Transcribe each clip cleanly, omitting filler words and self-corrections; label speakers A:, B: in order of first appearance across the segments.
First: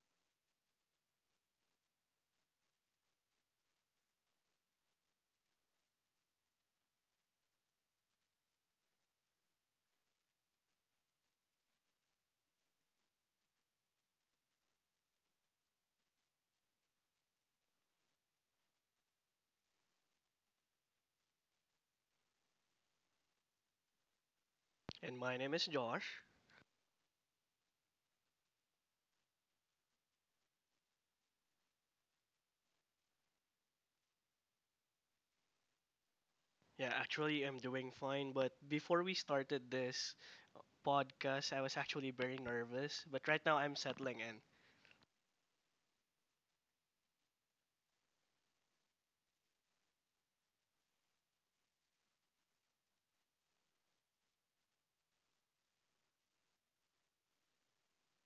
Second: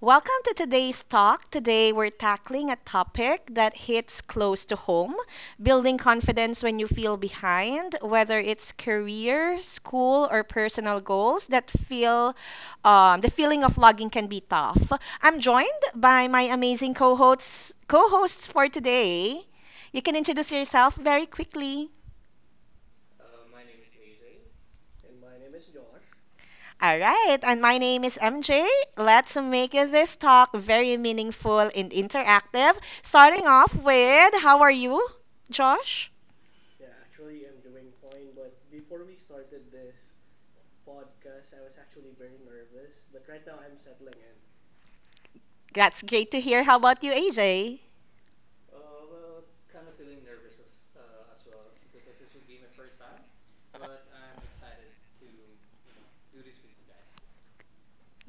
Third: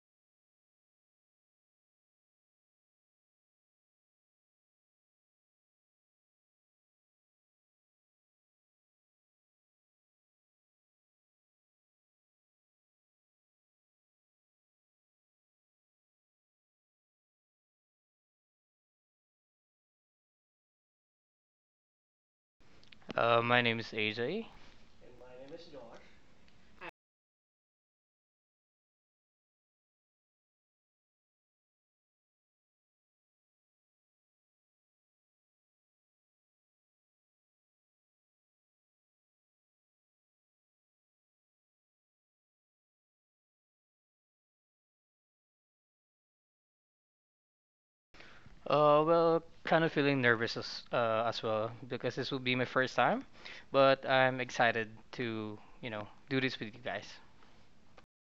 A: Welcome to today's talk. Today we're tackling a topic that hits close to home, building confidence when you feel behind, whether it's career, school, or personal goals that feel the feeling of logging can be tough. I'm joined by my amazing co hosts for today. You can introduce yourself very quickly.
B: My name is AJ.
C: And my name is Josh.
A: All right, and my name is MJ. Let's make this talk very meaningful and interactive. Starting off with, how are you, Josh?
C: Yeah, actually, I'm doing fine. But before we started this podcast, I was actually very nervous. But right now, I'm settling in.
A: That's great to hear. How about you, AJ?
B: Well, kind of feeling nervous as well because this will be my first time, but I'm excited to, you know, do this with you guys.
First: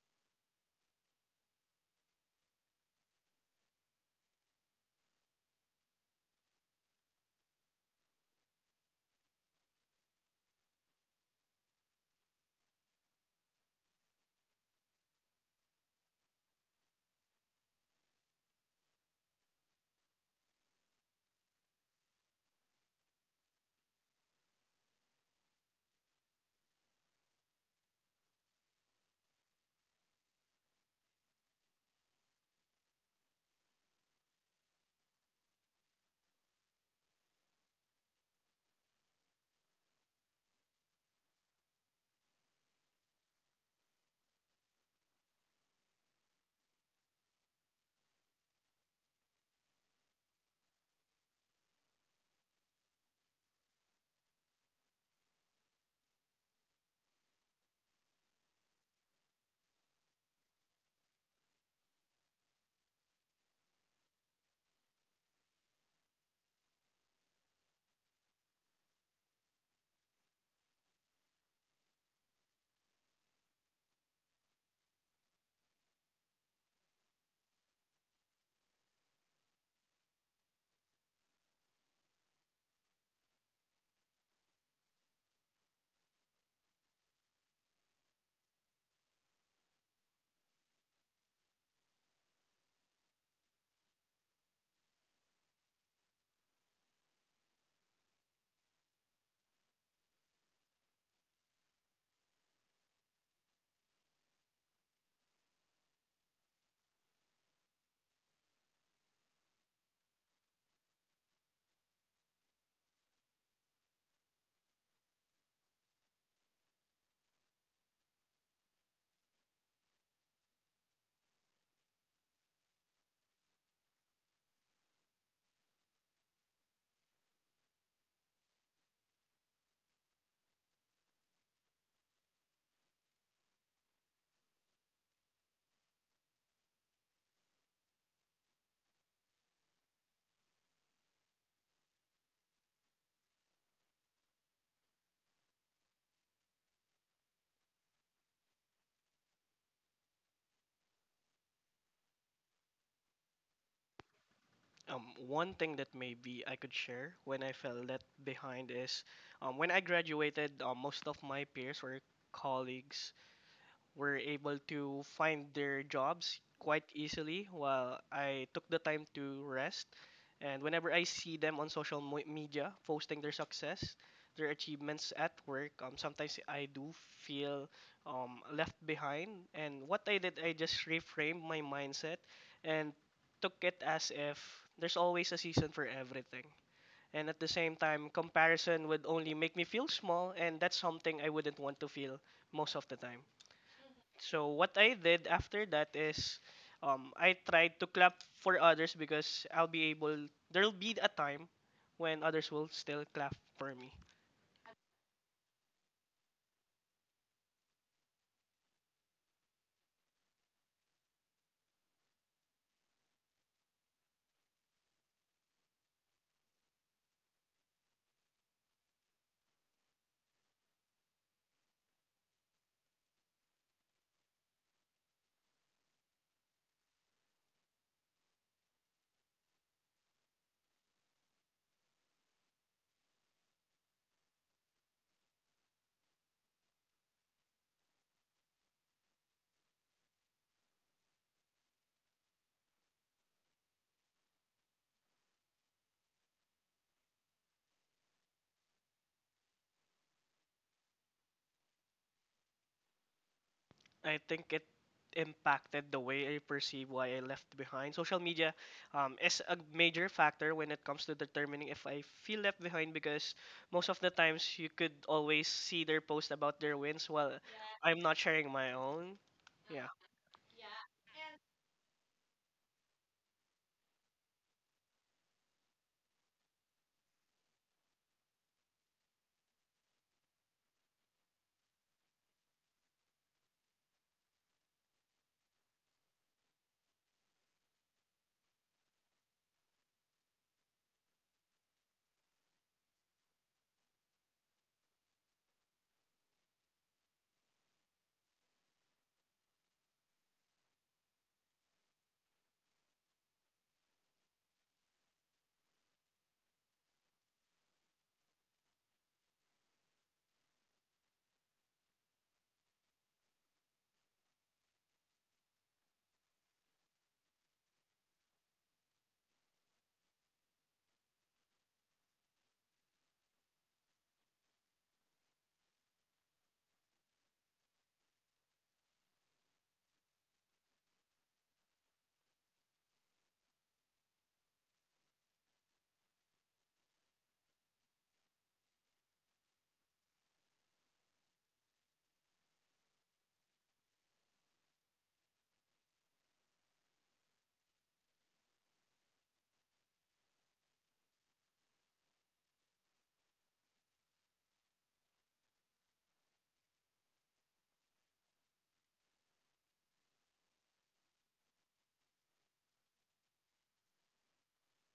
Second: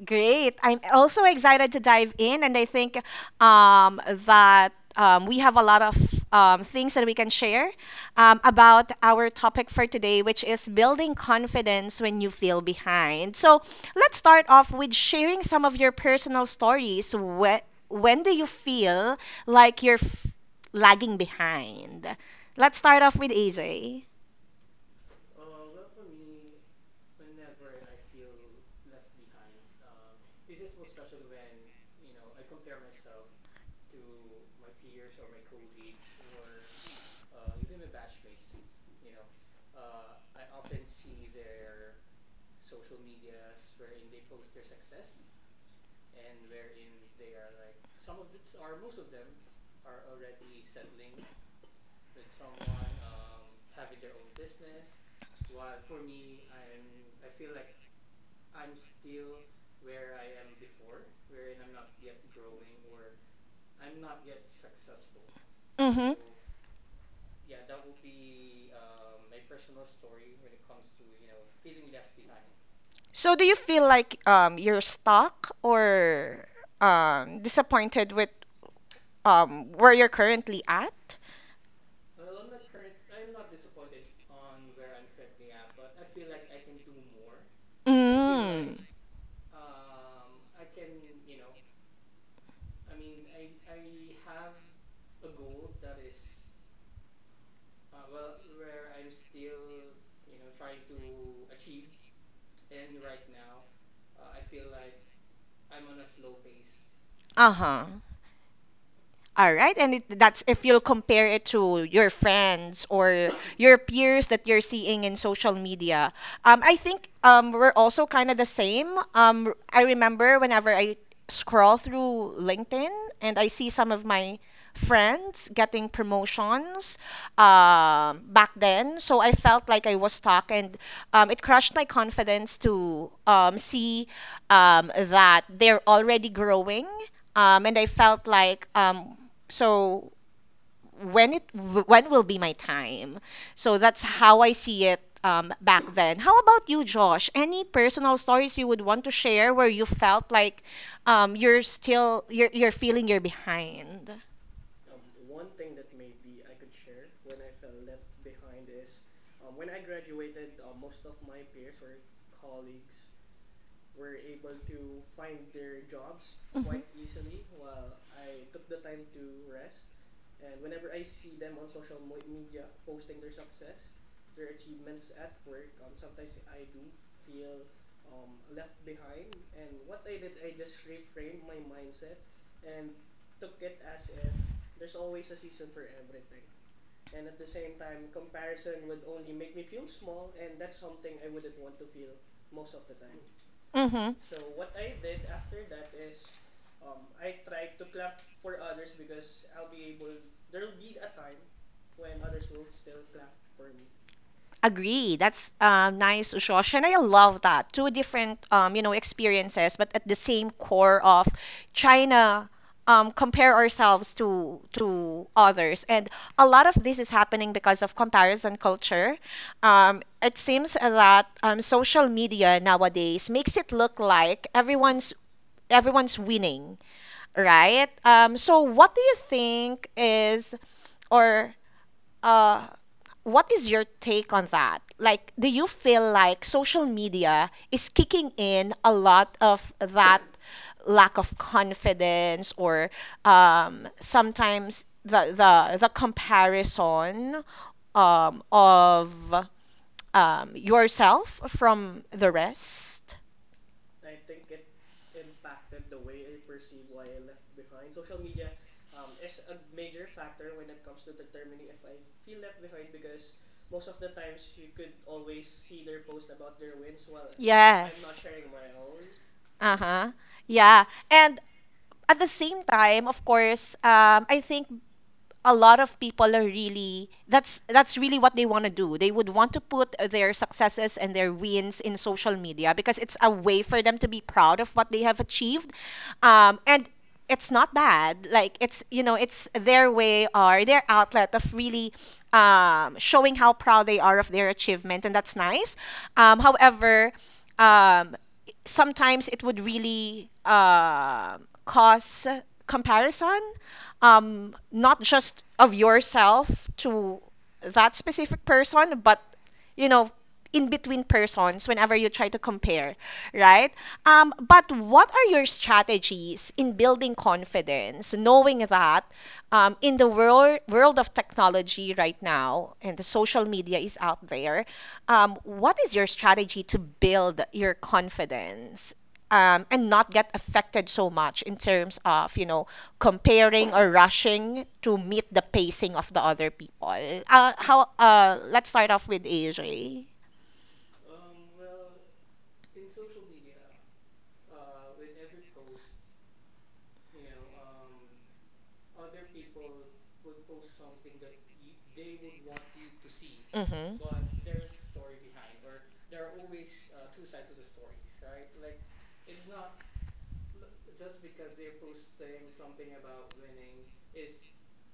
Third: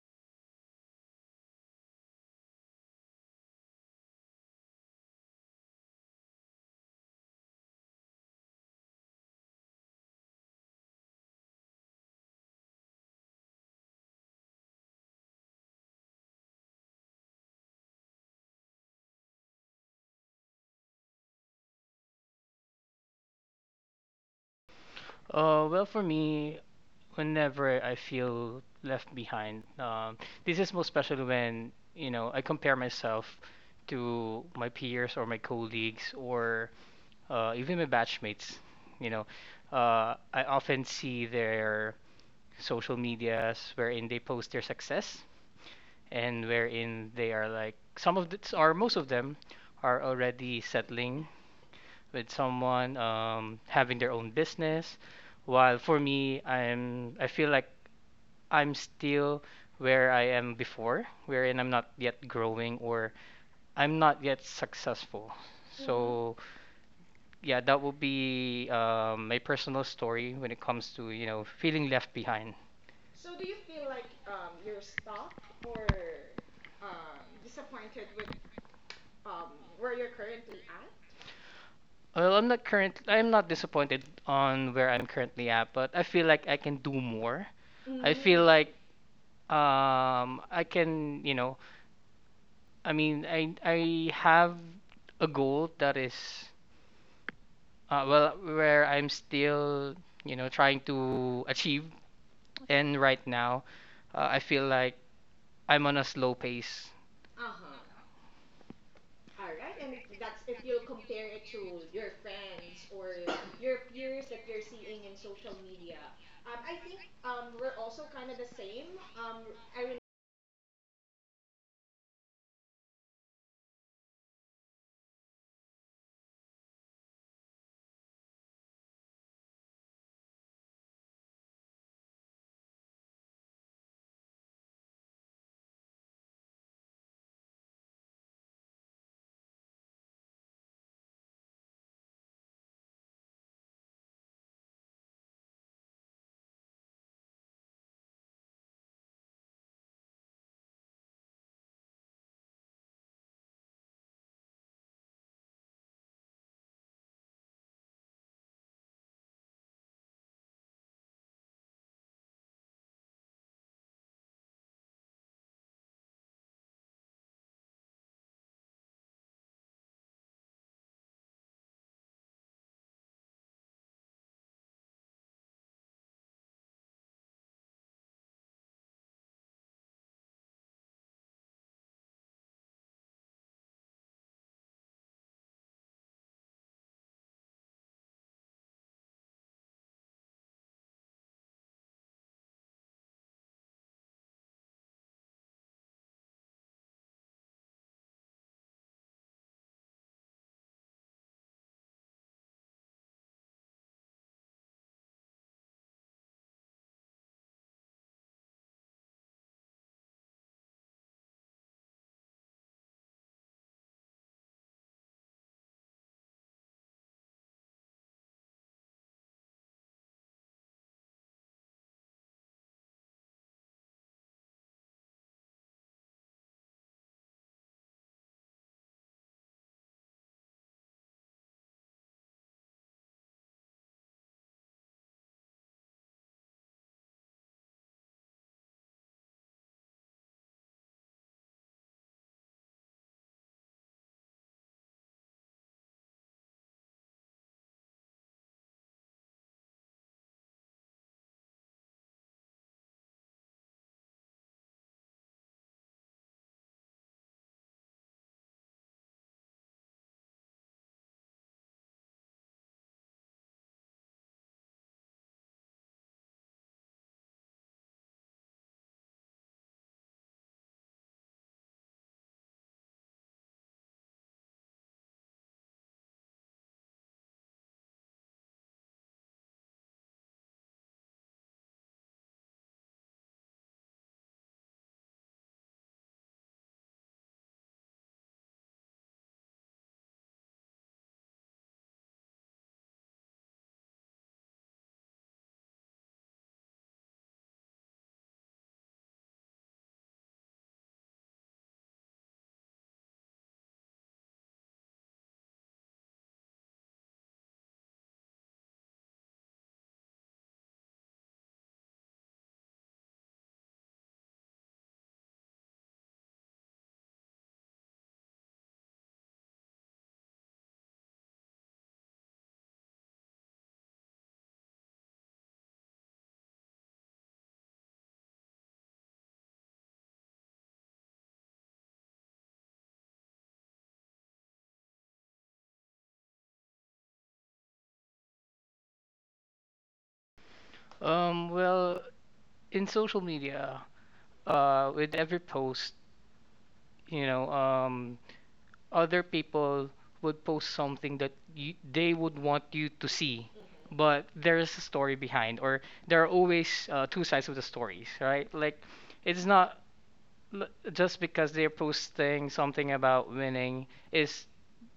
A: Great. I'm also excited to dive in, and I think um, that we have a lot of things that we can share about our topic for today, which is building confidence when you feel behind. So let's start off with sharing some of your personal stories. When do you feel like lagging behind? Let's start off with AJ.
B: Well, for me, whenever I feel left behind, this is most especially when, you know, I compare myself to my peers or my colleagues or even my batchmates. You know, I often see their social medias wherein they post their success, and wherein they are like some of the, or most of them are already settling with someone, having their own business, while for me I feel like I'm still where I am before, wherein I'm not yet growing or I'm not yet successful.
A: Mm-hmm.
B: So yeah, that would be my personal story when it comes to, you know, feeling left behind.
A: So do you feel like you're stuck or disappointed with where you're currently at?
B: Well, I'm not current. I'm not disappointed on where I'm currently at, but I feel like I can do more. I feel like
A: Mm.
B: I can, you know, I mean, I have a goal that is well, where I'm still, you know, trying to achieve. And right now, I feel like I'm on a slow pace.
A: Uh-huh. All right, and that's if you'll compare it to your friends or your peers that you're seeing in social media. I think we're also kind of the same. I remember whenever I scroll through LinkedIn and I see some of my friends getting promotions back then, so I felt like I was stuck, and it crushed my confidence to see that they're already growing and I felt like so when it when will be my time? So that's how I see it back then. How about you, Josh? Any personal stories you would want to share where you felt like you're still you're feeling you're behind?
C: One thing that maybe I could share when I fell left behind is when I graduated, most of my peers or colleagues were able to find their jobs
A: Mhm.
C: quite easily while I took the time to rest. And whenever I see them on social media posting their success, their achievements at work, sometimes I do feel left behind. And what I did, I just reframed my mindset and took it as if there's always a season for everything. And at the same time, comparison would only make me feel small, and that's something I wouldn't want to feel most of the time. So what I did after that is I tried to clap for others because I'll be able there'll be a time when others will still clap for me.
A: Agree. That's nice, Josh, and I love that. Two different, you know, experiences, but at the same core of trying to compare ourselves to others. And a lot of this is happening because of comparison culture. It seems that social media nowadays makes it look like everyone's winning, right? So what do you think is or uh, what is your take on that? Like, do you feel like social media is kicking in a lot of that lack of confidence or sometimes the comparison of yourself from the rest?
C: I think it impacted the way I perceive why I left behind. Social media is a major factor when it comes to determining if I feel left behind because most of the times you could always see their post about their wins while I'm
A: Yes.
C: not sharing my own.
A: Uh
C: Yeah.
A: huh. Yeah. And at the same time, of course, I think a lot of people are really that's really what they want to do. They would want to put their successes and their wins in social media because it's a way for them to be proud of what they have achieved, and it's not bad. Like it's, you know, it's their way or their outlet of really showing how proud they are of their achievement, and that's nice. However, um, sometimes it would really cause comparison, not just of yourself to that specific person, but you know in between persons whenever you try to compare, right? But what are your strategies in building confidence, knowing that in the world of technology right now and the social media is out there, what is your strategy to build your confidence? And not get affected so much in terms of, you know, comparing or rushing to meet the pacing of the other people. How? Let's start off with AJ.
B: Well, in social media, with every post, you know, other people would post something that you, they would want you to see,
A: Mm-hmm.
B: but there is a story behind, or there are always two sides of the stories, right? Like, it's not l- just because they're posting something about winning is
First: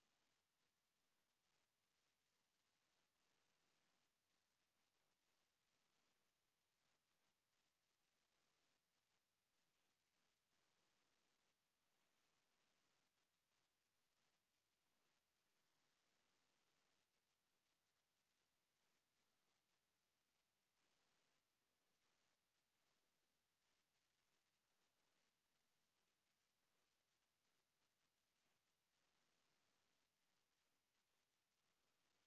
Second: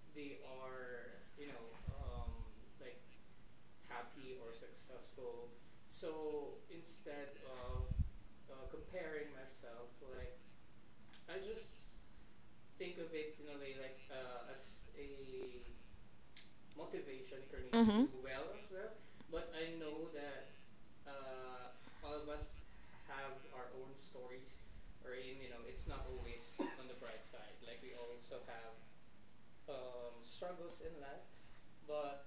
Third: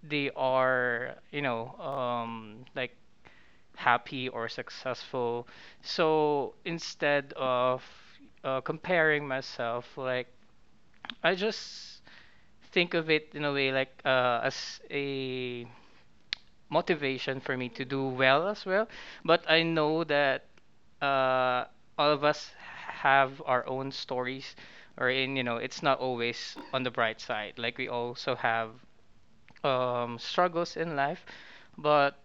B: they are, you know, like happy or successful. So instead of comparing myself, like I just think of it in a way like as a motivation for me to
A: Mm-hmm.
B: do well as well. But I know that uh, all of us have our own stories, or in you know, it's not always on the bright side. Like we also have struggles in life. But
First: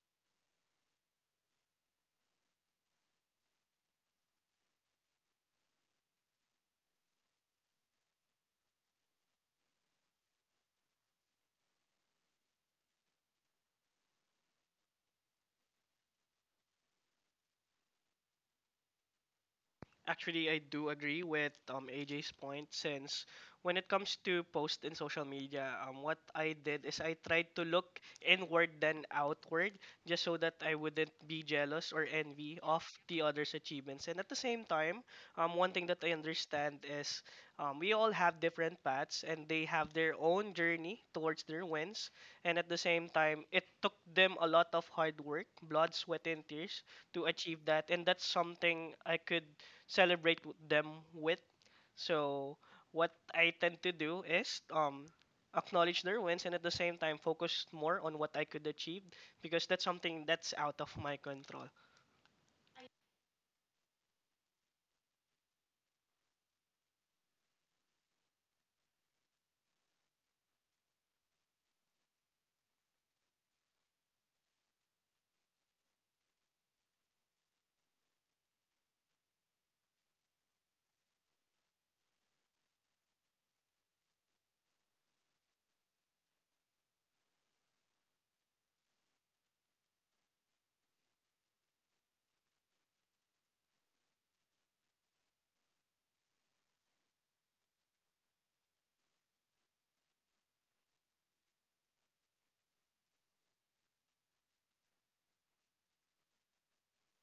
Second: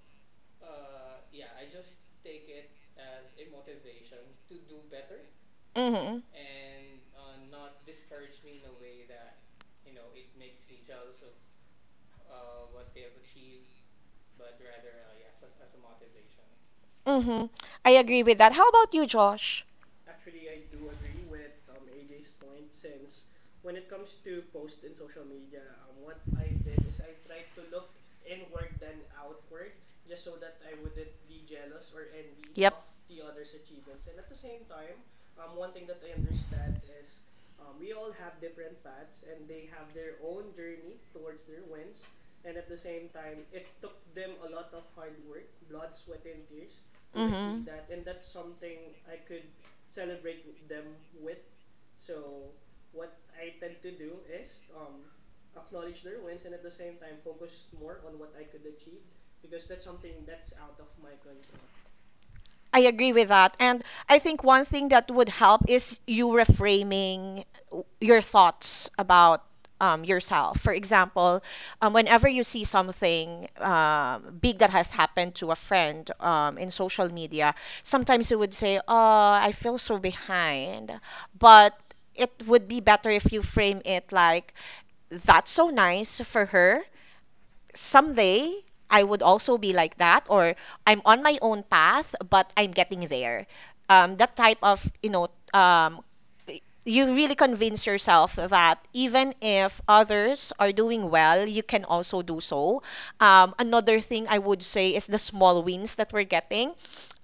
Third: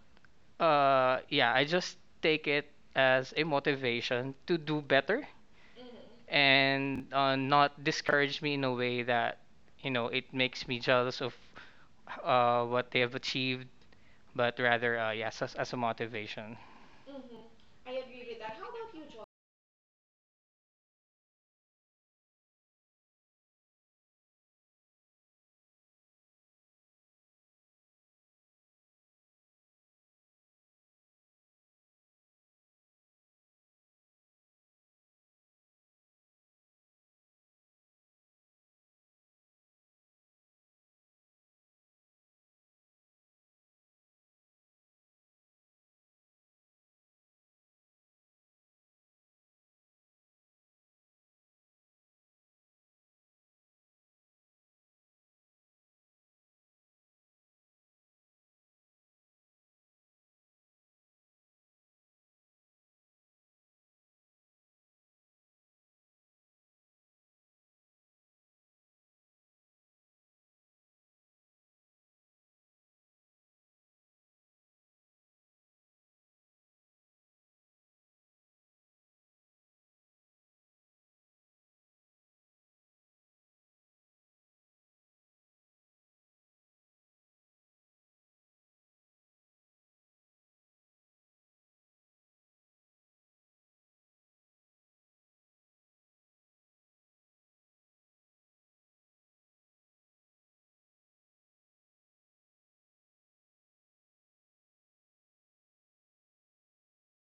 B: yeah, I just take it as a motivation to do better
A: Mm-hmm.
B: and not discourage me in a way that, you know, it makes me jealous of what they have achieved, but rather yes, as a motivation.
A: Mm-hmm. I agree with that. How about you, Josh?
C: Actually, I do agree with AJ's point since when it comes to post in social media, what I did is I tried to look inward than outward just so that I wouldn't be jealous or envy
A: Yep.
C: of the others' achievements. And at the same time, one thing that I understand is we all have different paths and they have their own journey towards their wins. And at the same time, it took them a lot of hard work, blood, sweat, and tears to achieve
A: Mm-hmm.
C: that, and that's something I could celebrate them with. So what I tend to do is acknowledge their wins and at the same time focus more on what I could achieve because that's something that's out of my control.
A: I agree with that. And I think one thing that would help is you reframing your thoughts about yourself. For example, whenever you see something big that has happened to a friend in social media, sometimes you would say, "Oh, I feel so behind." But it would be better if you frame it like, "That's so nice for her. Someday I would also be like that," or, "I'm on my own path, but I'm getting there." That type of, you know, um, you really convince yourself that even if others are doing well, you can also do so. Another thing I would say is the small wins that we're getting.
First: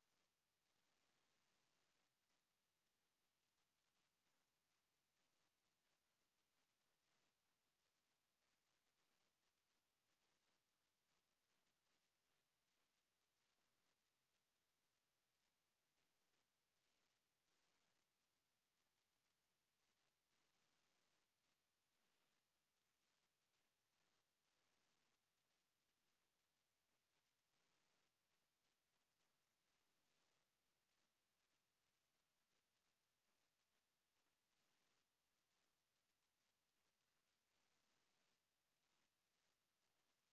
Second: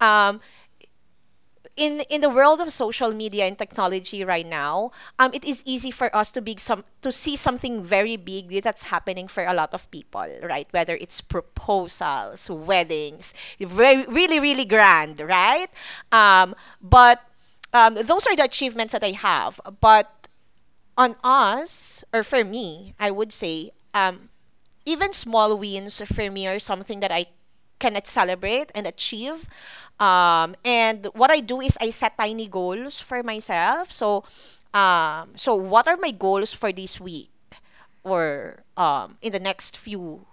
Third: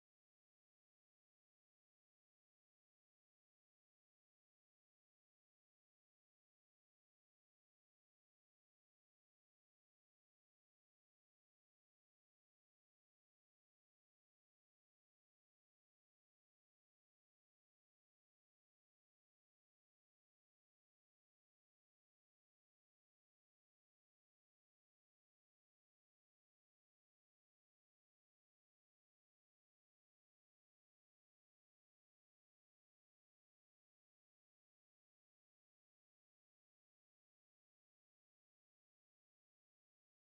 A: Um, in the world of social media and technology right now, it is easy for us to be some to see something very big that's happening for a lot of people, right? Whether it's proposals, weddings, very really grand, right? Um, but those are the achievements that I have. But on us, or for me, I would say, even small wins for me are something that I can celebrate and achieve. And what I do is I set tiny goals for myself. So, what are my goals for this week or in the next few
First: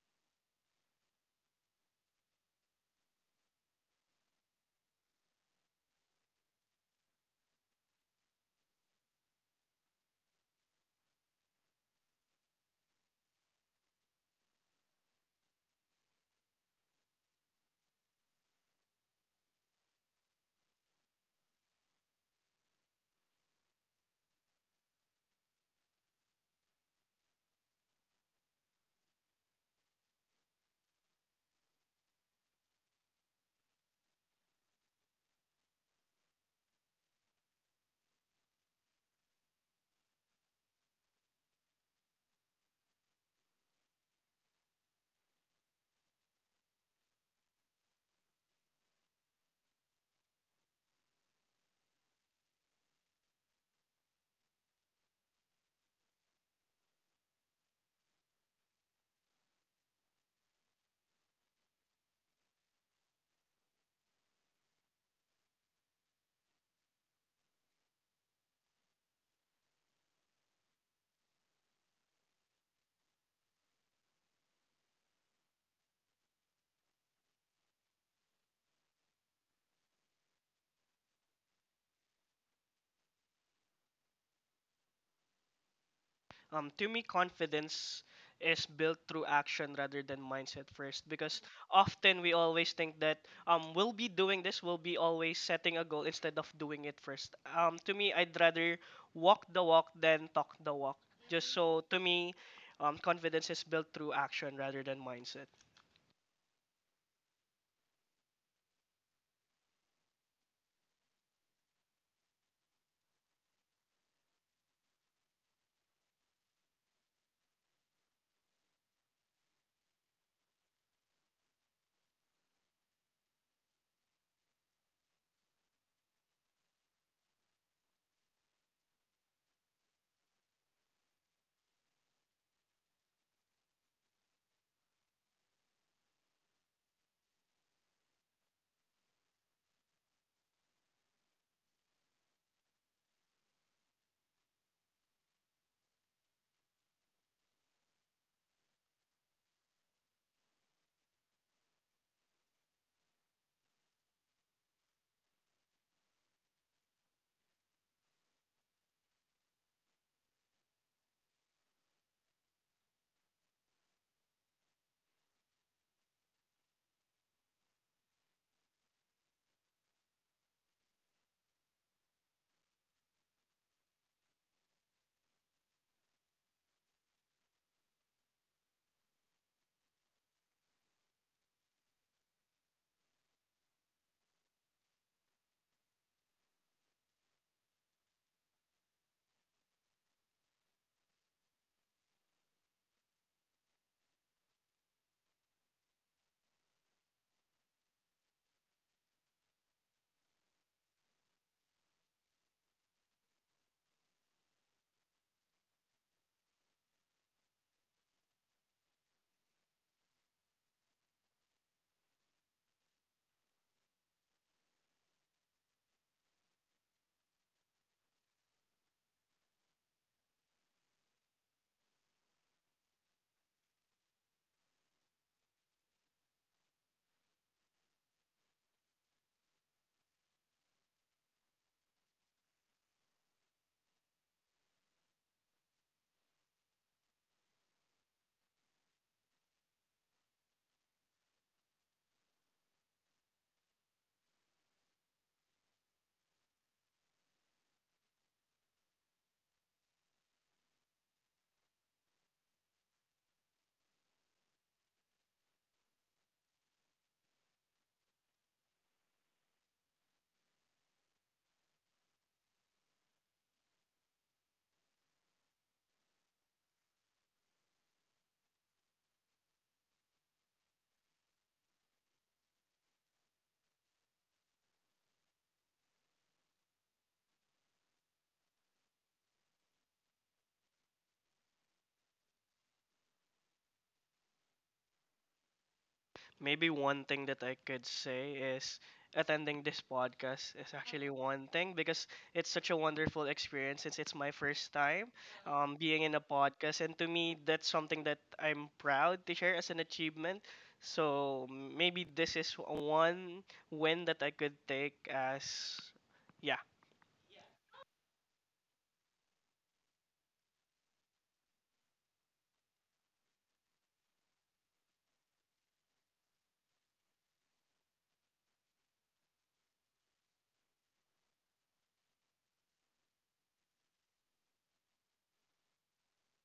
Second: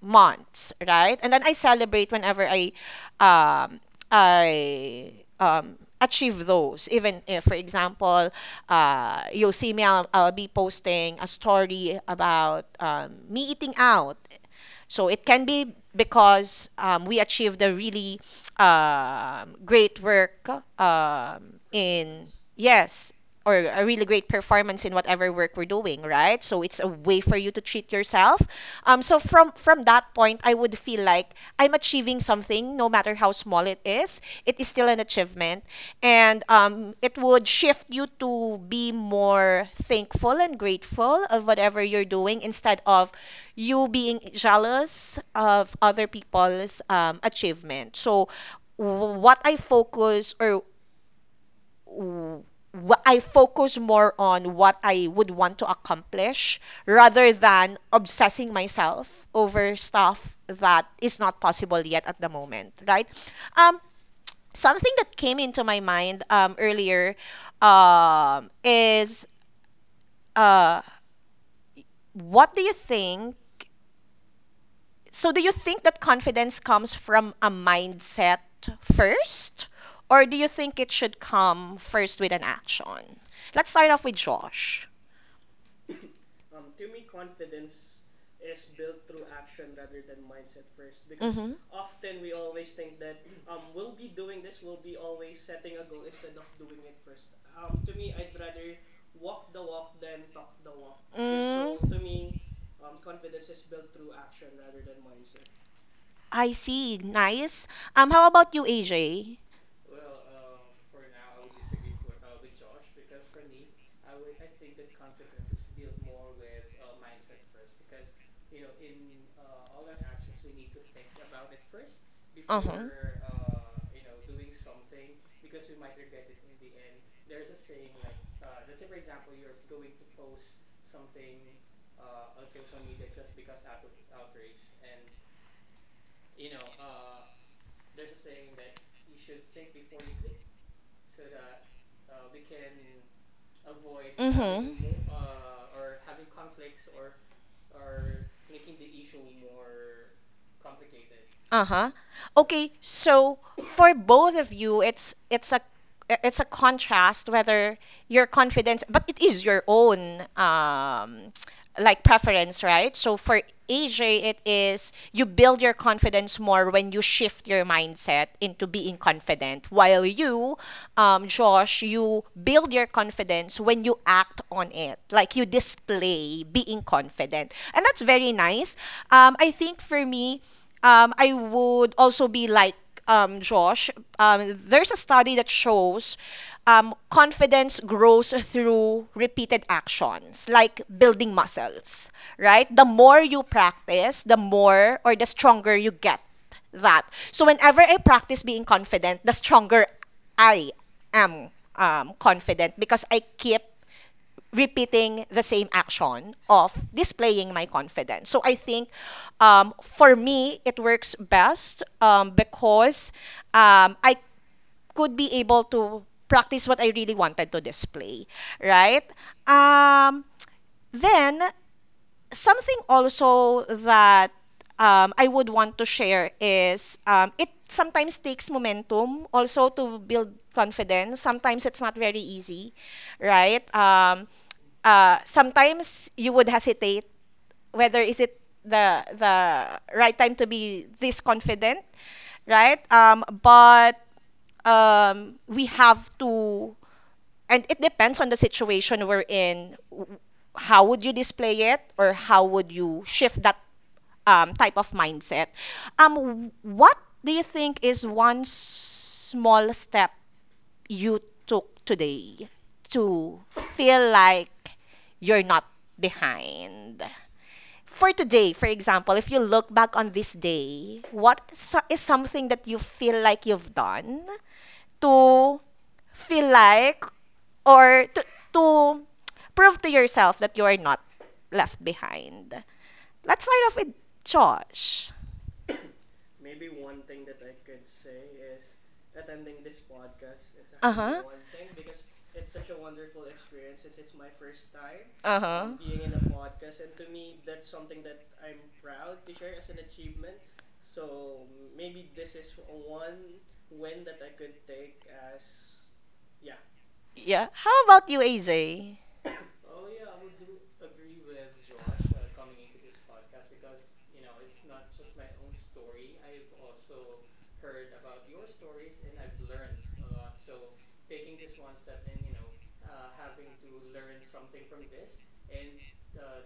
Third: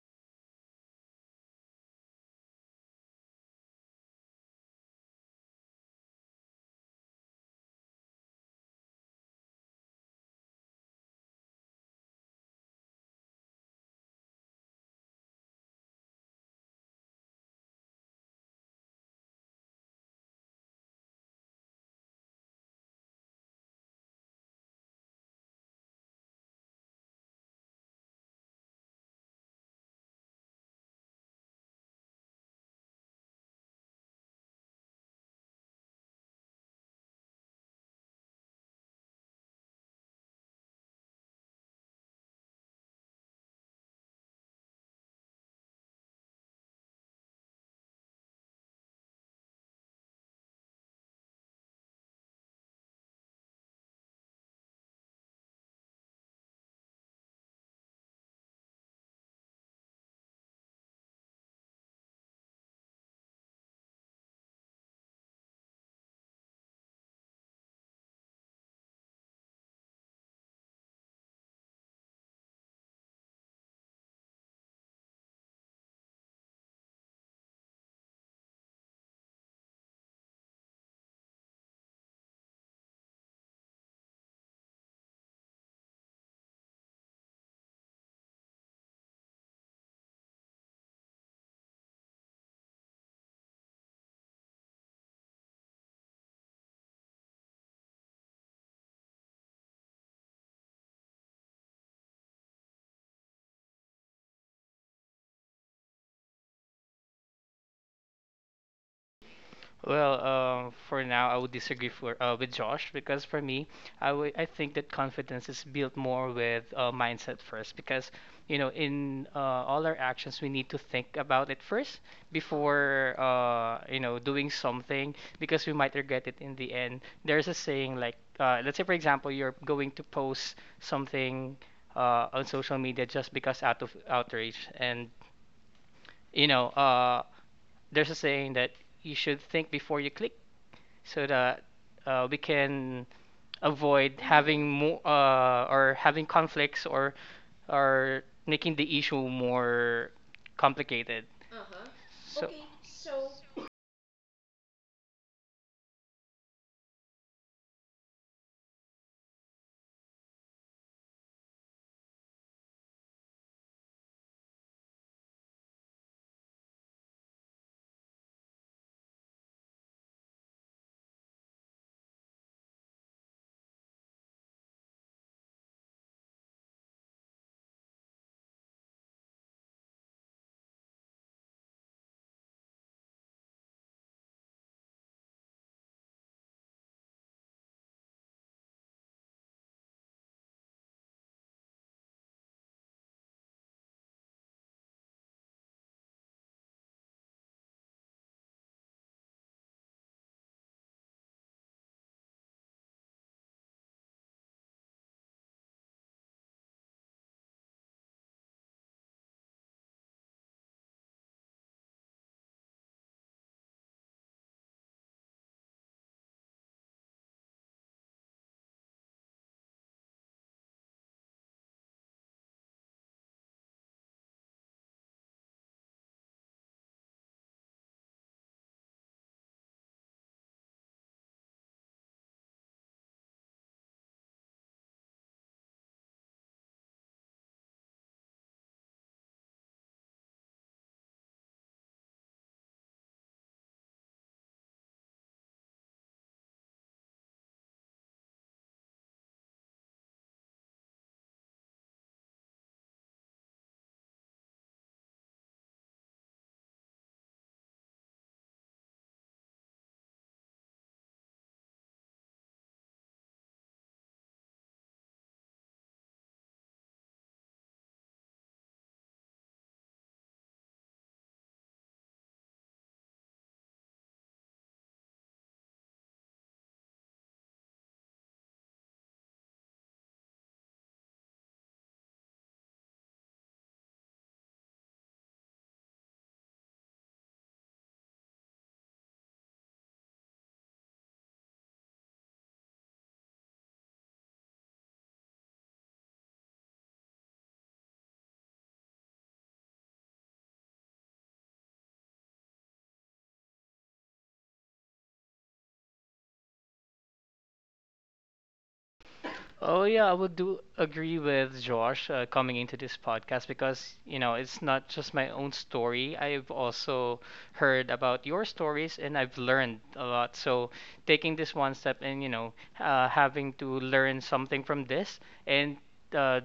A: months, right? And then I celebrate whenever I um I achieve those. Even if, for example, you'll see me I'll be posting a story about me eating out, so it can be because we achieved a really great work um, in, yes, or a really great performance in whatever work we're doing, right? So it's a way for you to treat yourself. So from that point, I would feel like I'm achieving something, no matter how small it is. It is still an achievement, and it would shift you to be more thankful and grateful of whatever you're doing instead of you being jealous of other people's achievement. So, w- what I focus or w- wh- I focus more on what I would want to accomplish rather than obsessing myself over stuff that is not possible yet at the moment, right? Um, Something that came into my mind earlier is uh, what do you think So do you think that confidence comes from a mindset first, or do you think it should come first with an action? Let's start off with Josh.
C: To me, confidence is built through action rather than mindset first, because
A: Hmm.
C: often we always think that we'll be doing this, we'll be always setting a goal instead of doing it first. To me, I'd rather walk the walk than talk the walk. Just so, to me,
A: Mm,
C: confidence is built through action rather than mindset.
A: I see. Nice. How about you, AJ?
B: Well, for now, I would disagree for with Josh because for me, I think that confidence is built more with mindset first, because you know, in all our actions we need to think about it first
A: Uh huh.
B: before you know, doing something, because we might regret it in the end. There's a saying like let's say for example you're going to post something on social media just because out of outrage and you know, there's a saying that you should think before you click, so that we can avoid having more
A: Mm-hmm.
B: or having conflicts, or making the issue more complicated.
A: Uh-huh.
B: So.
A: Okay, so for both of you, it's a contrast whether your confidence, but it is your own like preference, right? So for AJ, it is you build your confidence more when you shift your mindset into being confident, while you, Josh, you build your confidence when you act on it, like you display being confident, and that's very nice. I think for me, I would also be like Josh. There's a study that shows confidence grows through repeated actions, like building muscles, right? The more you practice, the more or the stronger you get that. So whenever I practice being confident, the stronger I am confident because I keep repeating the same action of displaying my confidence. So I think for me, it works best because I could be able to practice what I really wanted to display, right? Um, then, Something also that I would want to share is it sometimes takes momentum also to build confidence. Sometimes it's not very easy, right? Sometimes you would hesitate whether is it the right time to be this confident, right? But we have to, and it depends on the situation we're in. How would you display it, or how would you shift that type of mindset? What do you think is one small step you took today to feel like you're not behind? For today, for example, if you look back on this day, what is something that you feel like you've done to feel like or to prove to yourself that you are not left behind? Let's start off with Josh.
C: Maybe one thing that I could say is attending this podcast is
A: Uh
C: actually
A: huh.
C: one thing, because it's such a wonderful experience since it's my first time
A: Uh
C: being in a
A: huh.
C: podcast. And to me, that's something that I'm proud to share as an achievement. So maybe this is one win that I could take as, yeah.
A: Yeah. How about you, AJ?
B: Oh yeah, I would do agree with Josh, coming into this podcast, because you know it's not just my own story. I've also heard about your stories and I've learned a lot. So taking this one step and, you know, having to learn something from this and uh,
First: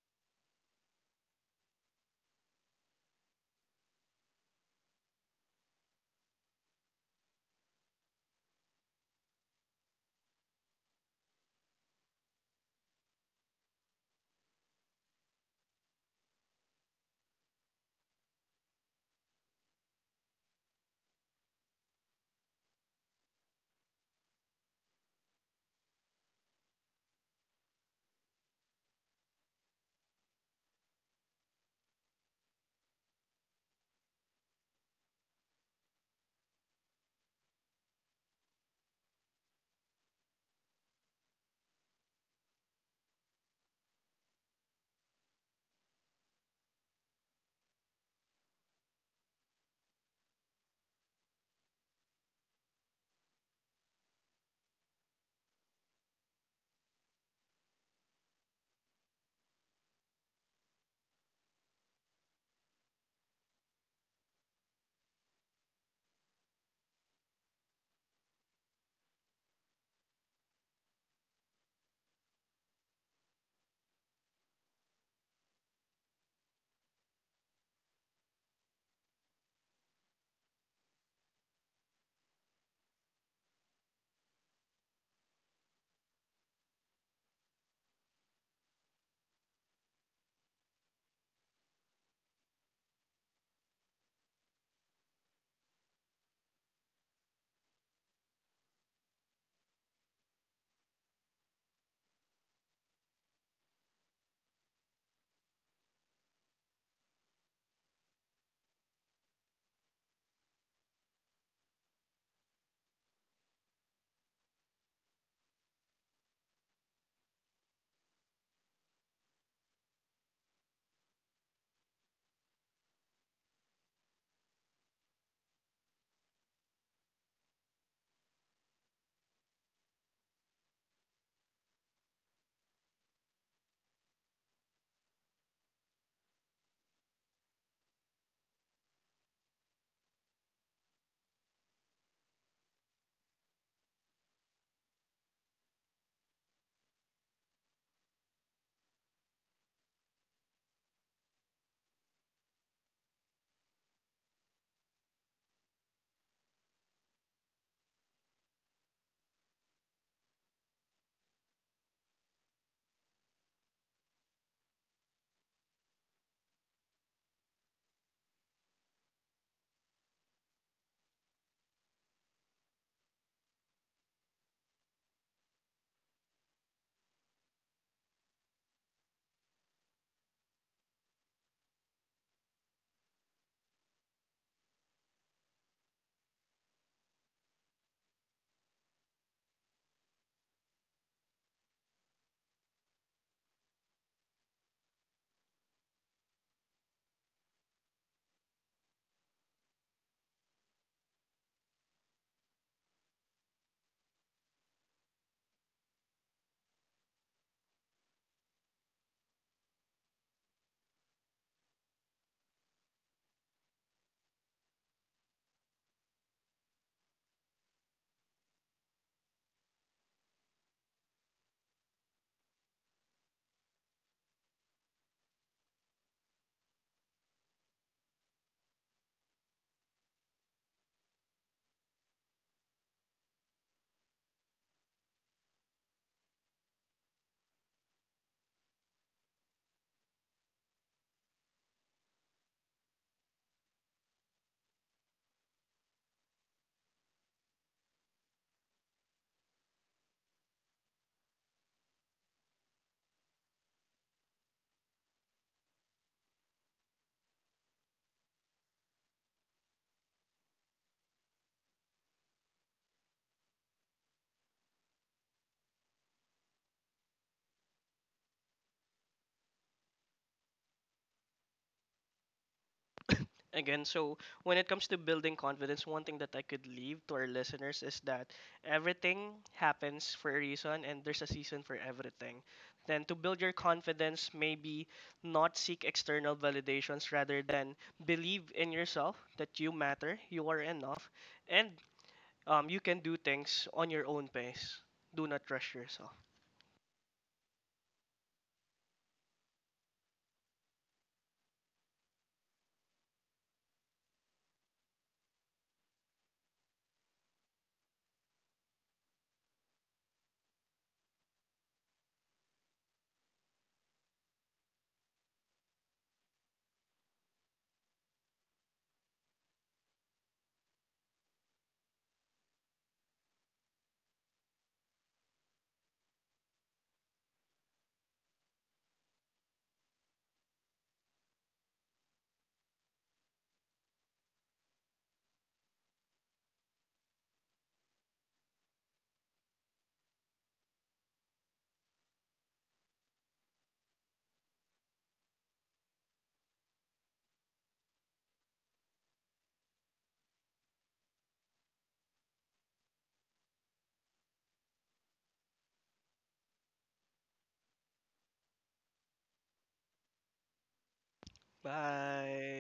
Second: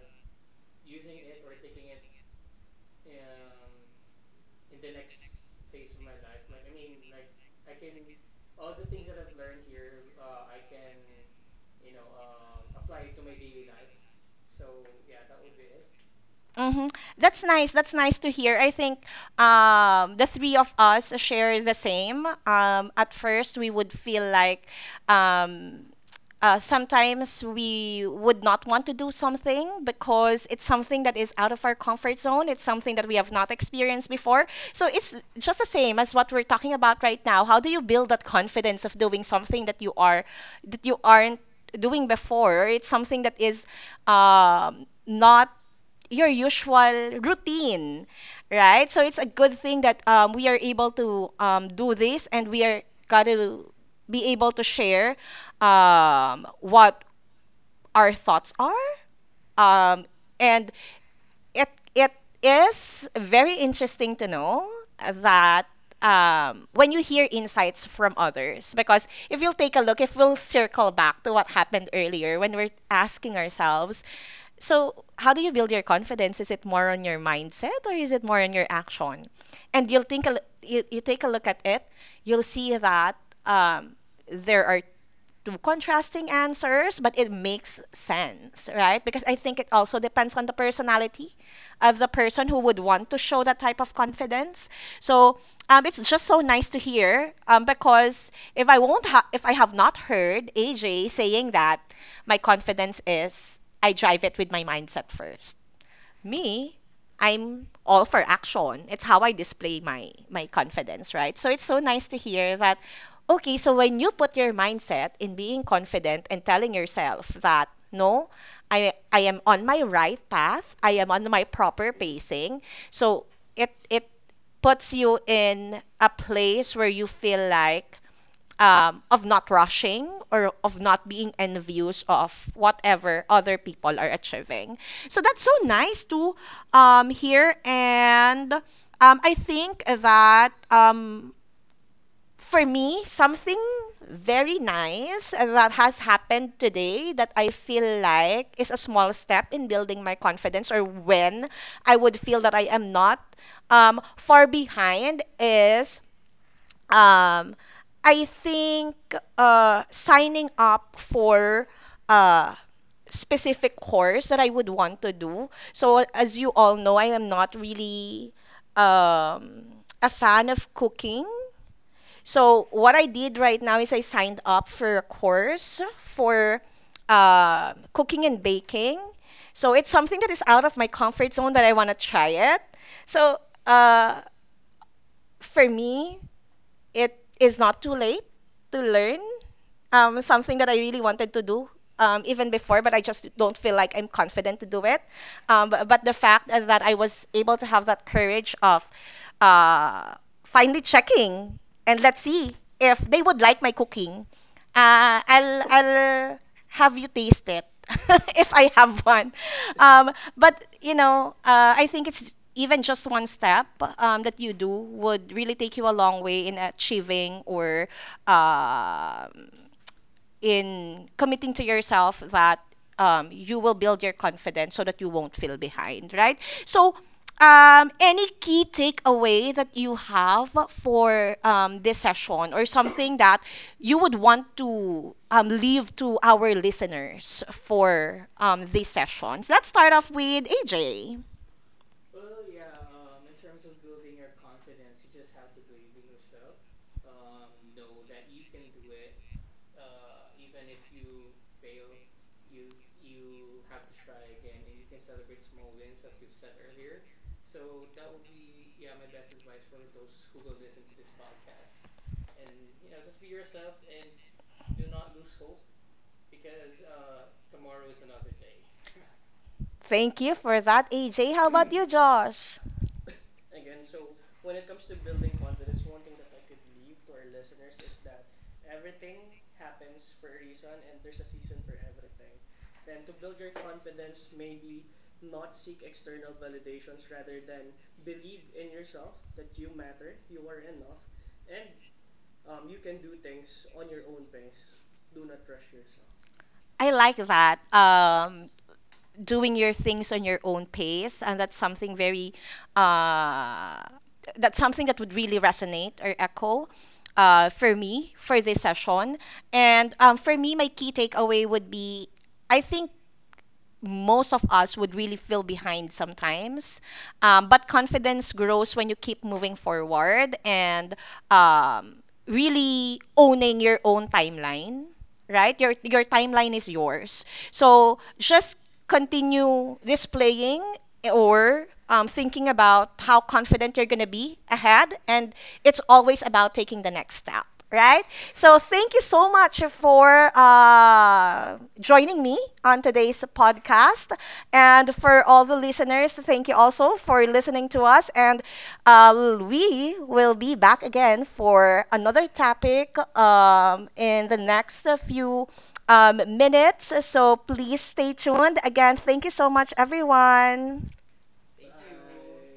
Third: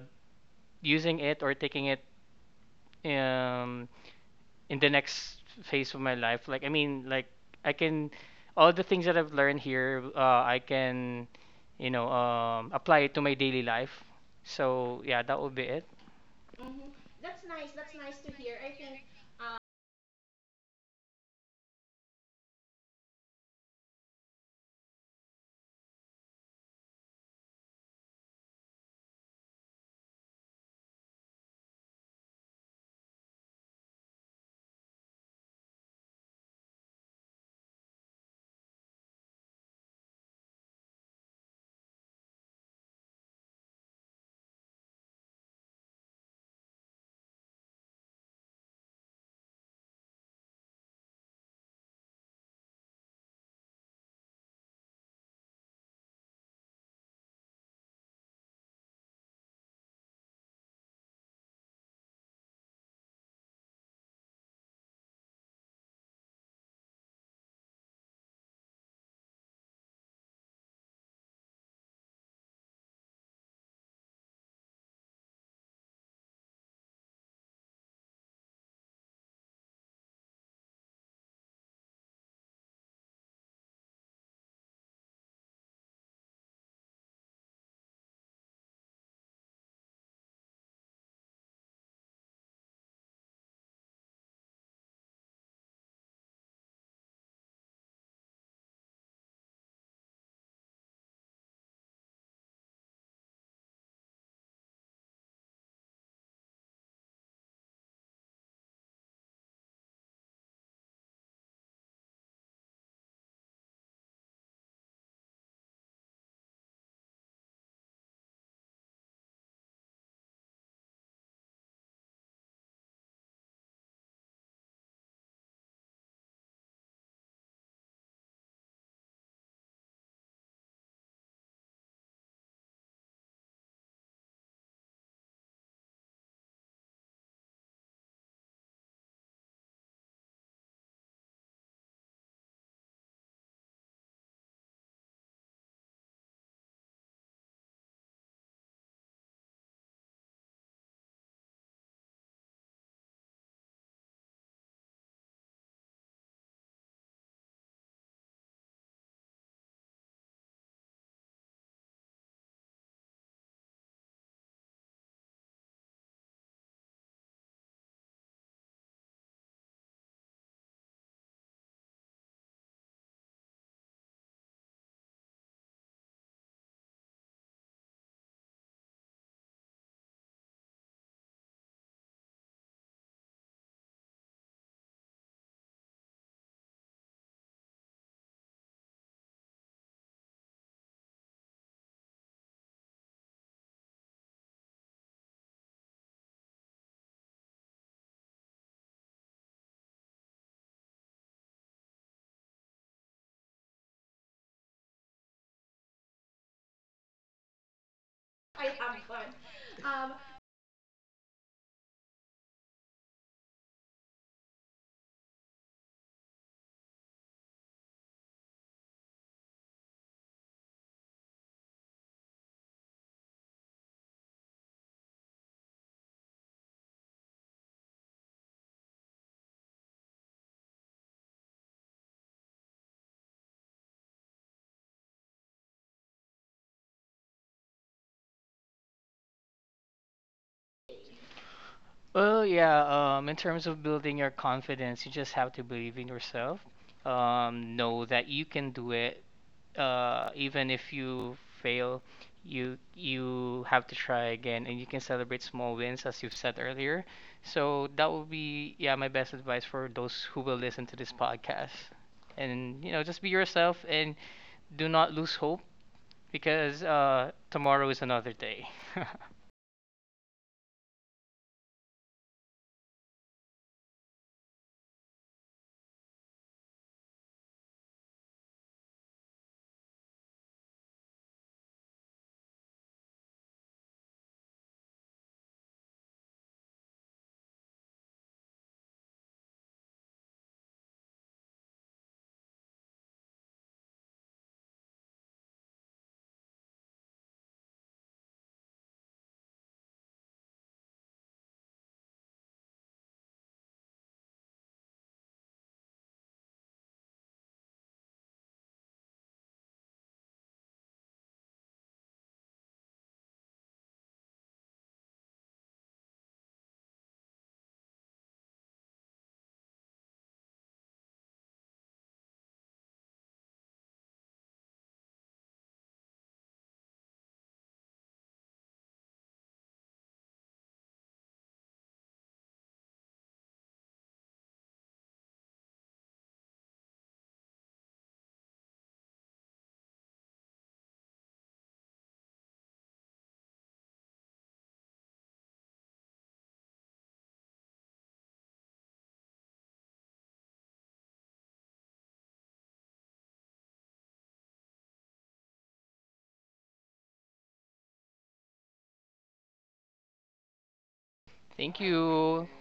B: using it or taking it um in the next phase of my life, like I mean, like I can, all the things that I've learned here, I can, you know, apply it to my daily life. So yeah, that would be it.
A: Mm-hmm. That's nice. That's nice to hear. I think the three of us share the same. At first, we would feel like um, sometimes we would not want to do something because it's something that is out of our comfort zone. It's something that we have not experienced before. So it's just the same as what we're talking about right now. How do you build that confidence of doing something that you aren't doing before? It's something that is not your usual routine, right? So it's a good thing that we are able to do this and we are got to be able to share what our thoughts are. Um, and it it is very interesting to know that when you hear insights from others, because if you'll take a look, if we'll circle back to what happened earlier when we're asking ourselves, so, how do you build your confidence? Is it more on your mindset or is it more on your action? And you'll think you take a look at it, you'll see that um, there are two contrasting answers, but it makes sense, right? Because I think it also depends on the personality of the person who would want to show that type of confidence. So it's just so nice to hear because if I have not heard AJ saying that my confidence is I drive it with my mindset first. Me, I'm all for action. It's how I display my confidence, right? So it's so nice to hear that. Okay, so when you put your mindset in being confident and telling yourself that no, I am on my right path, I am on my proper pacing. So it puts you in a place where you feel like, of not rushing or of not being envious of whatever other people are achieving. So that's so nice to hear. And I think that for me, something very nice that has happened today that I feel like is a small step in building my confidence or when I would feel that I am not far behind is, um, I think signing up for uh, specific course that I would want to do. So as you all know, I am not really um, a fan of cooking. So what I did right now is I signed up for a course for cooking and baking. So it's something that is out of my comfort zone that I want to try it. So uh, for me, it is not too late to learn something that I really wanted to do even before, but I just don't feel like I'm confident to do it. But the fact that I was able to have that courage of uh, finally checking and let's see if they would like my cooking. I'll have you tasted if I have one? Um, but you know, I think it's even just one step that you do would really take you a long way in achieving or um in committing to yourself that you will build your confidence so that you won't feel behind, right? So, any key takeaway that you have for this session or something that you would want to leave to our listeners for these sessions? Let's start off with AJ.
B: Well yeah, in terms of building your confidence, you just have to believe in yourself, know that you can do it, even if you fail, you have to try again, and you can celebrate small wins, as you've said earlier. So that would be, yeah, my best advice for those who will listen to this podcast, and you know, just be yourself and do not lose hope, because tomorrow is another day.
A: Thank you for that, AJ. How about you, Josh?
C: Again, so when it comes to building confidence, one thing that I could leave to our listeners is that everything happens for a reason, and there's a season for everything. Then to build your confidence, maybe not seek external validations, rather than believe in yourself, that you matter, you are enough. And you can do things on your own pace. Do not rush yourself.
A: I like that. Doing your things on your own pace, and that's something very, uh, that's something that would really resonate or echo for me for this session. And for me, my key takeaway would be, I think most of us would really feel behind sometimes. But confidence grows when you keep moving forward and um, really owning your own timeline, right? Your timeline is yours. So just continue displaying or thinking about how confident you're going to be ahead, and it's always about taking the next step, right? So thank you so much for joining me on today's podcast. And for all the listeners, thank you also for listening to us. And uh, we will be back again for another topic in the next few minutes. So please stay tuned. Again, thank you so much, everyone.
B: Thank you.
C: Bye.